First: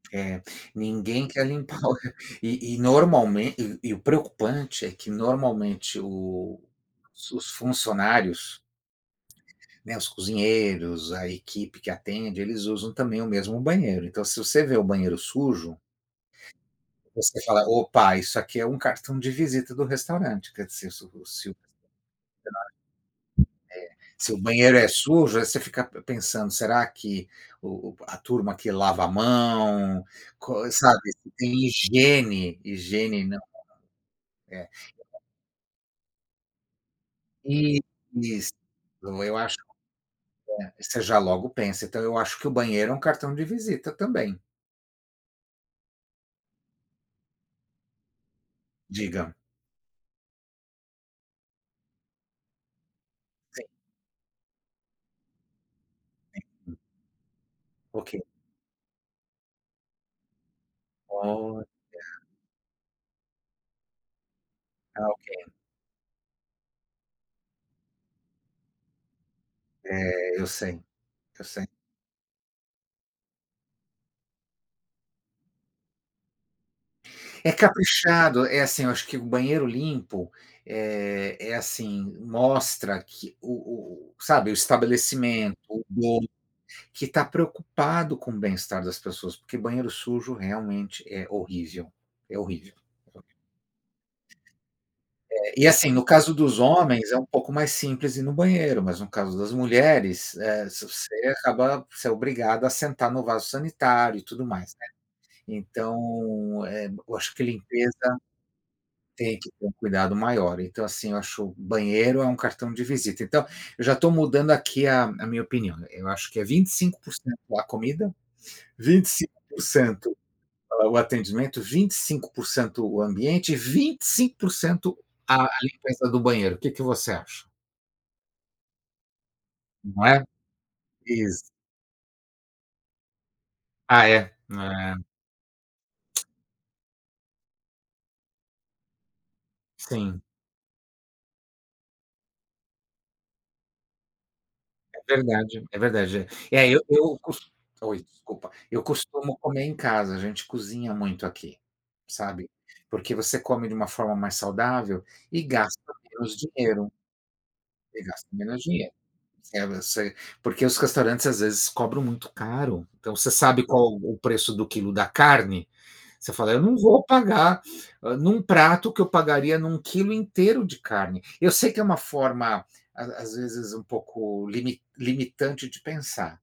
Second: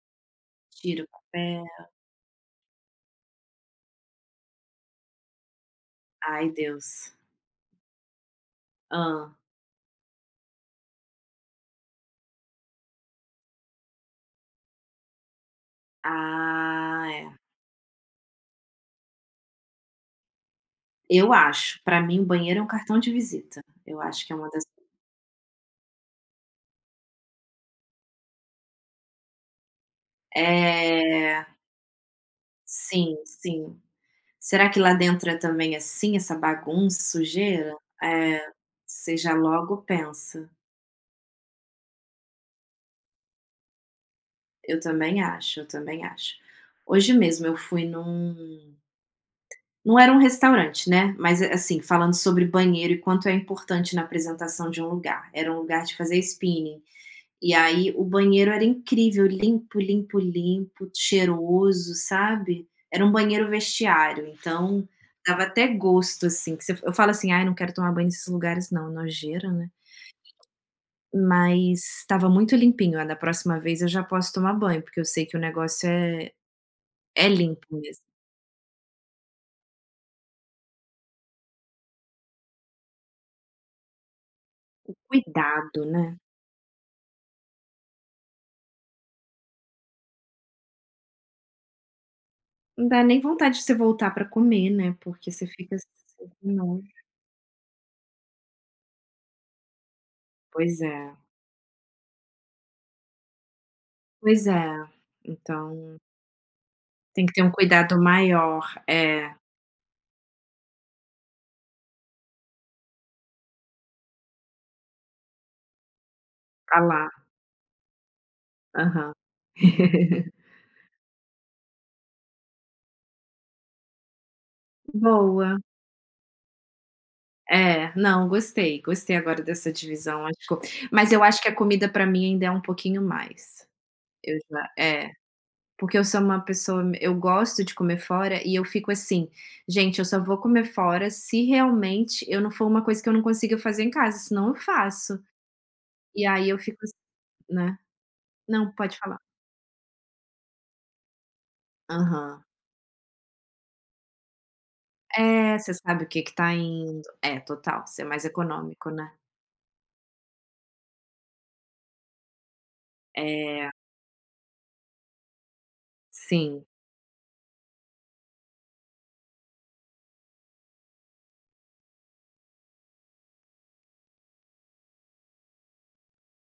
É, Tiro com ninguém quer pé. limpar o re e e normalmen e e o preocupante é que normalmente Ai, o Deus. os funcionários Hâ. né, os cozinheiros, a equipe que atende, eles usam também o mesmo banheiro. Então se você vê o banheiro sujo Ah, é. você fala: "Opa, isso aqui é um cartão de visita do restaurante." Quer dizer, se Eu se o [unintelligible] é, acho, pra mim, banheiro é um cartão de visita, eu acho se que é o uma das banheiro é sujo, aí você fica pensando: "Será que o o a turma aqui lava a mão, co e, sabe, É. tem higiene, Sim, higiene não, sim. Será é. que lá [unintelligible] dentro é também, assim, essa bagunça, sujeira? Isso, É, isso. você já Eu acho, logo pensa. hã voce já logo pensa, entao eu acho que o banheiro é um cartão de visita também. Eu também acho, eu também acho. Hoje mesmo eu fui num Diga. não era um restaurante, né, mas, eh, assim falando sobre banheiro e quanto é Sim. importante na apresentação de um lugar, era um lugar de fazer [unintelligible] spinning. E aí, o Ok. banheiro era incrível, limpo limpo limpo, Olha. cheiroso, sabe? Era um banheiro vestiário então, Ah, dava ok. até gosto, assim, que você eu falo assim: "Ai, não quero tomar banho nesses lugares não, nojeira né." É, eu sei, eu sei. Mas estava muito limpinho, ah, da próxima vez eu já posso tomar banho, porque eu sei que o negócio é é É limpo mesmo. caprichado, é assim, eu acho que o banheiro limpo, eh, é assim, mostra que o o o sabe, o O estabelecimento, cuidado, o né. outro que tá preocupado com o bem-estar das pessoas, porque banheiro sujo realmente é horrível, é horrível. Não dá nem vontade de você voltar pra comer, né, porque você É, e fica assim assim, no caso com dos nojo. homens, é um pouco mais simples ir no banheiro, mas no caso das mulheres, eh, Pois você é. acaba você é obrigado a sentar no vaso sanitário e Pois tudo mais, é, né. então Então, eh, eu tem que acho ter que um cuidado limpeza maior. É. tem que ter um cuidado maior. Então, assim, eu acho banheiro é um cartão de visita. Então, eu já estou mudando aqui a a minha opinião, eu acho que é vinte e A cinco lá. por cento a comida, vinte e Aham. cinco por cento a o atendimento, 25% o ambiente e 25% a a Boa. limpeza do banheiro. O que que você acha? É, não. Gostei gostei agora dessa Não é? divisão, [unintelligible] mas eu acho Exa que a comida para mim ainda é um pouquinho mais, Ah é? eu já É. é porque eu sou uma pessoa me eu gosto de comer fora e eu fico assim: "Gente, eu só Sim. vou comer fora se realmente eu não for uma coisa que eu não consiga fazer em casa, senão eu É faço." verdade é E verdade. aí eu É, fico eu assim, eu cos né oi, desculpa não, eu pode falar. costumo comer em casa, a gente cozinha muito aqui, Aham. sabe? Porque você come de uma forma mais saudável e É, você gasta sabe o que que menos está dinheiro. indo é total. Você Você é mais gasta menos econômico, dinheiro, né? [unintelligible] porque os restaurantes, às vezes, cobram muito caro. Então você sabe É. qual o preço do quilo da carne, você fala: Sim. "Não vou pagar, ah, num prato o que eu pagaria num quilo inteiro de carne." Eu sei que é uma forma, às às vezes um pouco limi limitante de pensar.